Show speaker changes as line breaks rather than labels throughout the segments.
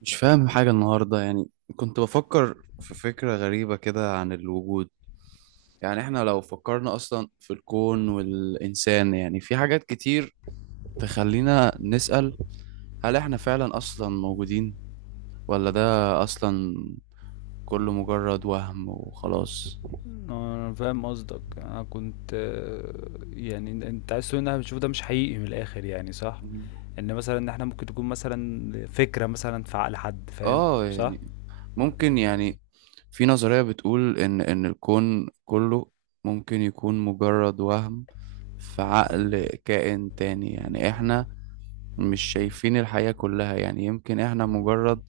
مش فاهم حاجة النهاردة يعني. كنت بفكر في فكرة غريبة كده عن الوجود. يعني احنا لو فكرنا أصلا في الكون والإنسان، يعني في حاجات كتير تخلينا نسأل: هل احنا فعلا أصلا موجودين؟ ولا ده أصلا كله مجرد وهم وخلاص؟
انا فاهم قصدك. انا كنت يعني انت عايز تقول ان احنا بنشوف ده مش حقيقي من الاخر، يعني صح؟ ان مثلا ان احنا ممكن تكون مثلا فكرة مثلا في عقل حد، فاهم؟
اه،
صح.
يعني ممكن. يعني في نظرية بتقول إن الكون كله ممكن يكون مجرد وهم في عقل كائن تاني. يعني احنا مش شايفين الحياة كلها، يعني يمكن احنا مجرد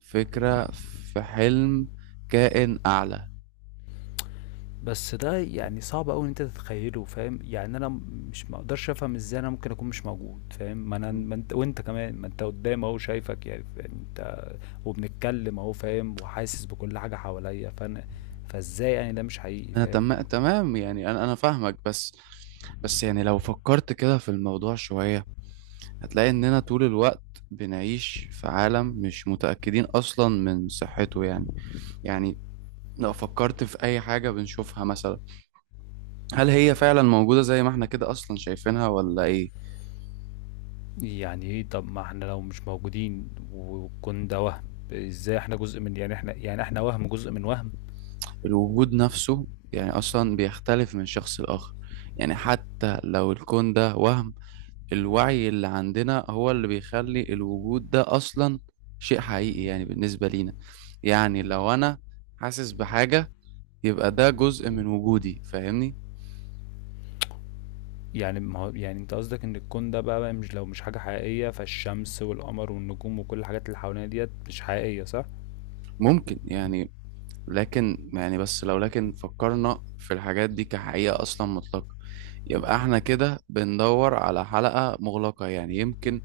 فكرة في حلم كائن أعلى.
بس ده يعني صعب قوي ان انت تتخيله، فاهم؟ يعني انا مش مقدرش افهم ازاي انا ممكن اكون مش موجود، فاهم؟ ما انا،
مم.
ما انت، وانت كمان، ما انت قدام اهو شايفك. يعني يعني انت وبنتكلم اهو، فاهم؟ وحاسس بكل حاجة حواليا، فانا فازاي يعني ده مش حقيقي؟
انا
فاهم؟
تمام، يعني انا فاهمك. بس يعني لو فكرت كده في الموضوع شوية، هتلاقي اننا طول الوقت بنعيش في عالم مش متأكدين اصلا من صحته. يعني يعني لو فكرت في اي حاجة بنشوفها مثلا، هل هي فعلا موجودة زي ما احنا كده اصلا شايفينها ولا ايه؟
يعني ايه؟ طب ما احنا لو مش موجودين والكون ده وهم، ازاي احنا جزء من، يعني احنا يعني احنا وهم جزء من وهم.
الوجود نفسه يعني أصلا بيختلف من شخص لآخر. يعني حتى لو الكون ده وهم، الوعي اللي عندنا هو اللي بيخلي الوجود ده أصلا شيء حقيقي يعني بالنسبة لينا. يعني لو أنا حاسس بحاجة، يبقى ده جزء من وجودي، فاهمني؟
يعني ما هو يعني انت قصدك ان الكون ده بقى مش، لو مش حاجة حقيقية، فالشمس والقمر والنجوم وكل الحاجات اللي حوالينا ديت مش حقيقية، صح؟
ممكن يعني. لكن يعني بس لو لكن فكرنا في الحاجات دي كحقيقة أصلا مطلقة، يبقى احنا كده بندور على حلقة مغلقة. يعني يمكن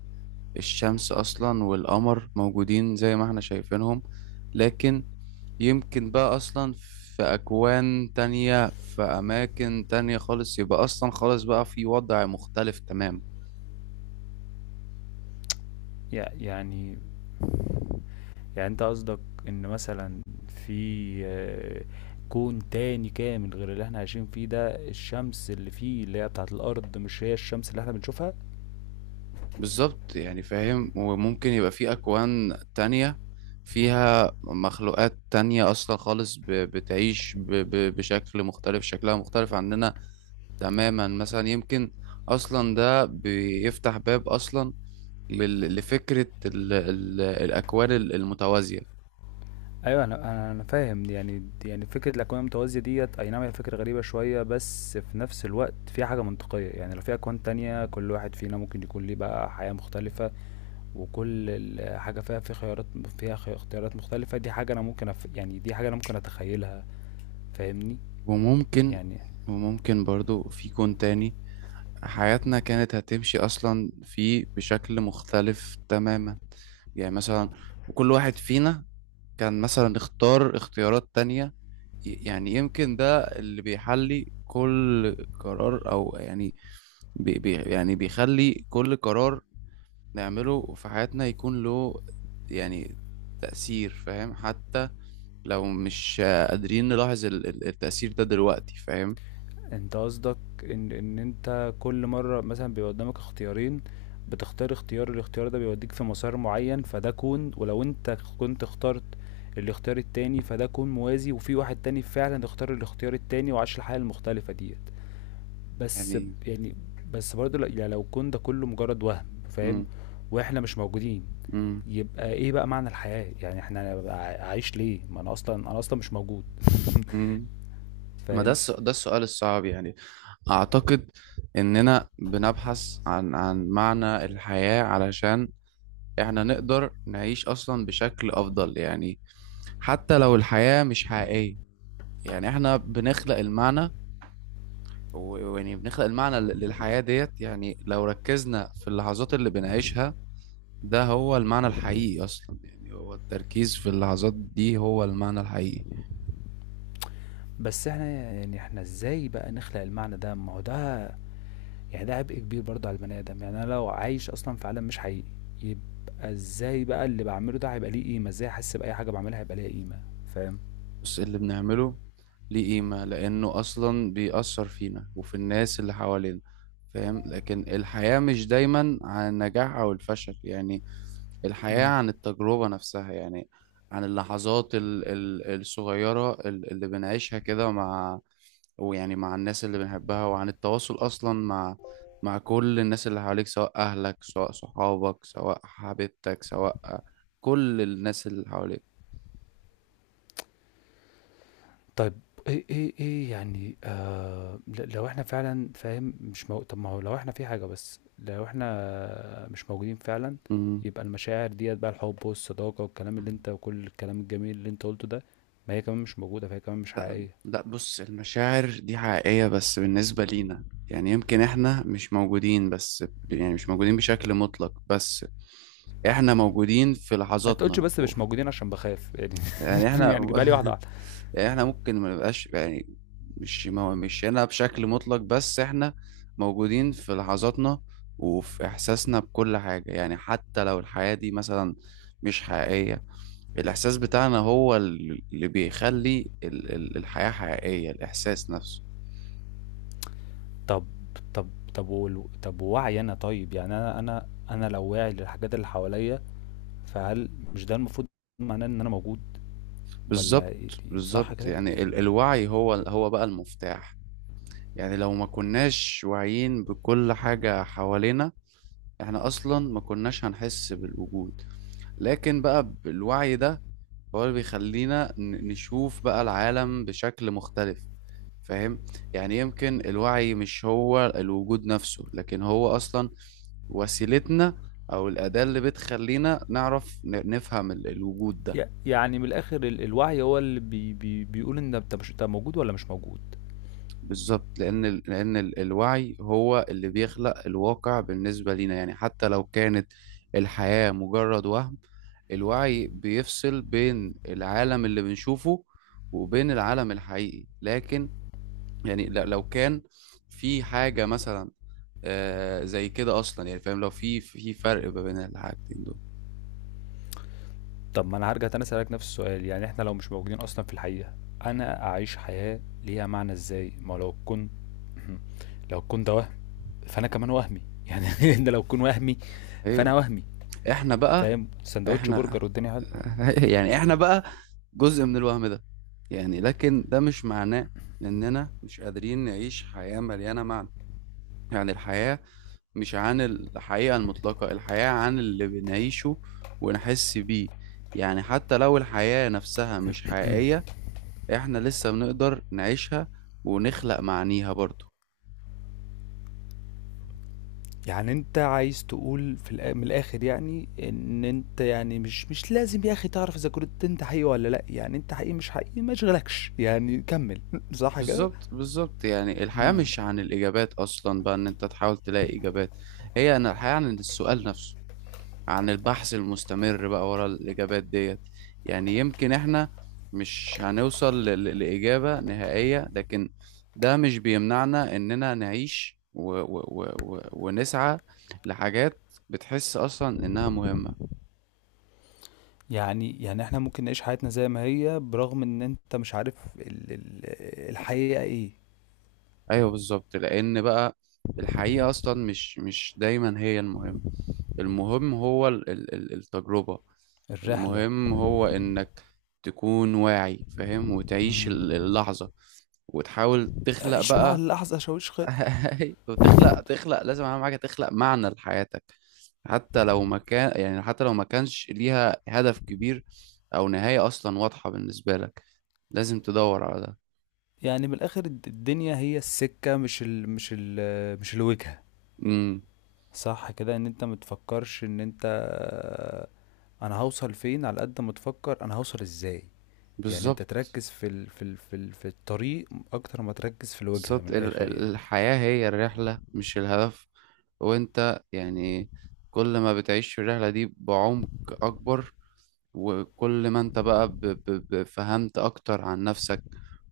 الشمس أصلا والقمر موجودين زي ما احنا شايفينهم، لكن يمكن بقى أصلا في أكوان تانية في أماكن تانية خالص، يبقى أصلا خالص بقى في وضع مختلف تمام.
يعني يعني انت قصدك ان مثلا في كون تاني كامل غير اللي احنا عايشين فيه ده، الشمس اللي فيه اللي هي بتاعت الارض مش هي الشمس اللي احنا بنشوفها.
بالظبط، يعني فاهم. وممكن يبقى في أكوان تانية فيها مخلوقات تانية أصلا خالص بتعيش بشكل مختلف، شكلها مختلف عننا تماما. مثلا يمكن أصلا ده بيفتح باب أصلا لفكرة ال ال الأكوان المتوازية.
أيوه، أنا فاهم دي. يعني دي يعني فكرة الأكوان المتوازية ديّة، أي نعم هي فكرة غريبة شوية، بس في نفس الوقت فيها حاجة منطقية. يعني لو في أكوان تانية، كل واحد فينا ممكن يكون ليه بقى حياة مختلفة، وكل ال حاجة فيها في خيارات، فيها خ اختيارات مختلفة. دي حاجة أنا ممكن أف، يعني دي حاجة أنا ممكن أتخيلها، فاهمني؟
وممكن
يعني
وممكن برضو في كون تاني حياتنا كانت هتمشي أصلا فيه بشكل مختلف تماما. يعني مثلا وكل واحد فينا كان مثلا اختار اختيارات تانية، يعني يمكن ده اللي بيحلي كل قرار، أو يعني بي بي يعني بيخلي كل قرار نعمله في حياتنا يكون له يعني تأثير، فاهم؟ حتى لو مش قادرين نلاحظ التأثير ده دلوقتي، فاهم؟
انت قصدك ان انت كل مرة مثلا بيبقى قدامك اختيارين، بتختار اختيار، الاختيار ده بيوديك في مسار معين، فده كون. ولو انت كنت اخترت الاختيار التاني فده كون موازي، وفي واحد تاني فعلا اختار الاختيار التاني وعاش الحياة المختلفة ديت. بس ب-
يعني
يعني بس برضه يعني لو كون ده كله مجرد وهم، فاهم؟
مم.
واحنا مش موجودين،
مم.
يبقى ايه بقى معنى الحياة؟ يعني احنا عايش ليه؟ ما انا اصلا، انا اصلا مش موجود.
مم. ما
فاهم؟
ده السؤال الصعب. يعني أعتقد إننا بنبحث عن معنى الحياة علشان إحنا نقدر نعيش أصلا بشكل أفضل. يعني حتى لو الحياة مش حقيقية، يعني إحنا بنخلق المعنى و- ويعني بنخلق المعنى للحياة ديت. يعني لو ركزنا في اللحظات اللي بنعيشها، ده هو المعنى الحقيقي أصلا. يعني هو التركيز في اللحظات دي هو المعنى الحقيقي.
بس إحنا يعني إحنا إزاي بقى نخلق المعنى ده؟ ما هو ده يعني ده عبء كبير برضه على البني آدم. يعني أنا لو عايش أصلًا في عالم مش حقيقي، يبقى إزاي بقى اللي باعمله ده هيبقى ليه قيمة؟ إزاي أحس بأي حاجة باعملها هيبقى ليها قيمة، فاهم؟
بص، اللي بنعمله ليه قيمة لأنه أصلا بيأثر فينا وفي الناس اللي حوالينا، فاهم؟ لكن الحياة مش دايما عن النجاح أو الفشل، يعني الحياة
إمم.
عن التجربة نفسها، يعني عن اللحظات الصغيرة اللي بنعيشها كده مع، ويعني مع الناس اللي بنحبها، وعن التواصل أصلا مع كل الناس اللي حواليك، سواء أهلك سواء صحابك سواء حبيبتك سواء كل الناس اللي حواليك.
طيب، إيه يعني لو إحنا فعلًا، فاهم؟ مش مو، طب ما هو لو إحنا في حاجة، بس لو إحنا مش موجودين فعلًا،
مم.
يبقى المشاعر ديّة بقى، الحب والصداقة والكلام اللي أنت، وكل الكلام الجميل اللي أنت قُلته ده، ما هي كمان مش موجودة، فهي كمان مش
لا،
حقيقية.
لا، بص المشاعر دي حقيقية بس بالنسبة لينا. يعني يمكن احنا مش موجودين، بس يعني مش موجودين بشكل مطلق، بس احنا موجودين في
ما تقولش
لحظاتنا.
بس مش
أوف.
موجودين عشان بخاف يعني.
يعني احنا
يعني جيبها لي واحده واحده.
يعني احنا ممكن ما نبقاش، يعني مش هنا بشكل مطلق، بس احنا موجودين في لحظاتنا وفي احساسنا بكل حاجة. يعني حتى لو الحياة دي مثلا مش حقيقية، الاحساس بتاعنا هو اللي بيخلي الحياة حقيقية، الاحساس نفسه.
طب طب طب و- طب ووعي انا، طيب يعني انا انا لو واعي للحاجات اللي حواليا، فهل مش ده المفروض معناه ان انا موجود ولا
بالظبط،
إيه؟ صح
بالظبط.
كده؟
يعني الوعي هو بقى المفتاح. يعني لو ما كناش واعيين بكل حاجة حوالينا، احنا اصلا ما كناش هنحس بالوجود، لكن بقى بالوعي ده هو اللي بيخلينا نشوف بقى العالم بشكل مختلف، فاهم؟ يعني يمكن الوعي مش هو الوجود نفسه، لكن هو أصلا وسيلتنا، أو الأداة اللي بتخلينا نعرف نفهم الوجود ده.
يعني من الاخر الوعي هو اللي بي بي بيقول ان انت، مش انت موجود ولا مش موجود؟
بالظبط، لأن الوعي هو اللي بيخلق الواقع بالنسبة لينا. يعني حتى لو كانت الحياة مجرد وهم، الوعي بيفصل بين العالم اللي بنشوفه وبين العالم الحقيقي. لكن يعني لو كان في حاجة مثلا زي كده أصلا، يعني فاهم، لو في فرق ما بين الحاجتين دول.
طب ما انا هرجع تاني اسالك نفس السؤال. يعني احنا لو مش موجودين اصلا في الحقيقه، انا اعيش حياه ليها معنى ازاي؟ ما لو كنت لو كنت وهم، فانا كمان وهمي يعني. انت لو تكون وهمي فانا
أيوه.
وهمي،
إحنا بقى،
فاهم؟ سندوتش
إحنا
برجر والدنيا حلوه.
يعني إحنا بقى جزء من الوهم ده. يعني لكن ده مش معناه إننا مش قادرين نعيش حياة مليانة معنى. يعني الحياة مش عن الحقيقة المطلقة، الحياة عن اللي بنعيشه ونحس بيه. يعني حتى لو الحياة نفسها مش حقيقية، احنا لسه بنقدر نعيشها ونخلق معانيها برضو.
يعني انت عايز تقول في من الاخر، يعني ان انت يعني مش لازم يا اخي تعرف اذا كنت انت حقيقي ولا لا. يعني انت حقيقي مش حقيقي ما يشغلكش، يعني كمل. صح كده؟
بالظبط، بالظبط. يعني الحياة
مم.
مش عن الإجابات أصلا، بقى إن أنت تحاول تلاقي إجابات، هي أن الحياة عن السؤال نفسه، عن البحث المستمر بقى ورا الإجابات ديت. يعني يمكن إحنا مش هنوصل لإجابة نهائية، لكن ده مش بيمنعنا إننا نعيش و و و و ونسعى لحاجات بتحس أصلا إنها مهمة.
يعني يعني احنا ممكن نعيش حياتنا زي ما هي، برغم ان انت مش عارف ال الحقيقة ايه.
ايوه، بالظبط، لان بقى الحقيقه اصلا مش دايما هي المهم. المهم هو التجربه.
الرحلة.
المهم هو انك تكون واعي، فاهم؟ وتعيش
مم.
اللحظه، وتحاول تخلق
عيش مع
بقى
اللحظة شاويش خير.
وتخلق لازم اهم حاجه تخلق معنى لحياتك. حتى لو ما كان يعني حتى لو ما كانش ليها هدف كبير او نهايه اصلا واضحه بالنسبه لك، لازم تدور على ده.
يعني من الاخر، الدنيا هي السكة، مش ال مش ال مش الوجهة.
امم.
صح كده؟ ان انت متفكرش ان انت، انا هوصل فين، على قد ما تفكر انا هوصل ازاي. يعني انت
بالظبط،
تركز في ال في ال في, ال في الطريق اكتر ما تركز في الوجهة،
بالظبط،
من الاخر يعني.
الحياة هي الرحلة مش الهدف. وانت يعني كل ما بتعيش في الرحلة دي بعمق أكبر، وكل ما انت بقى فهمت أكتر عن نفسك،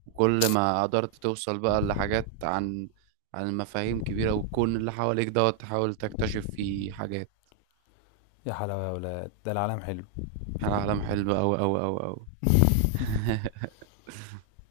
وكل ما قدرت توصل بقى لحاجات عن مفاهيم كبيرة والكون اللي حواليك دوت تحاول تكتشف فيه حاجات.
يا حلاوة يا ولاد ده، العالم حلو.
العالم حلو أوي أوي أوي أوي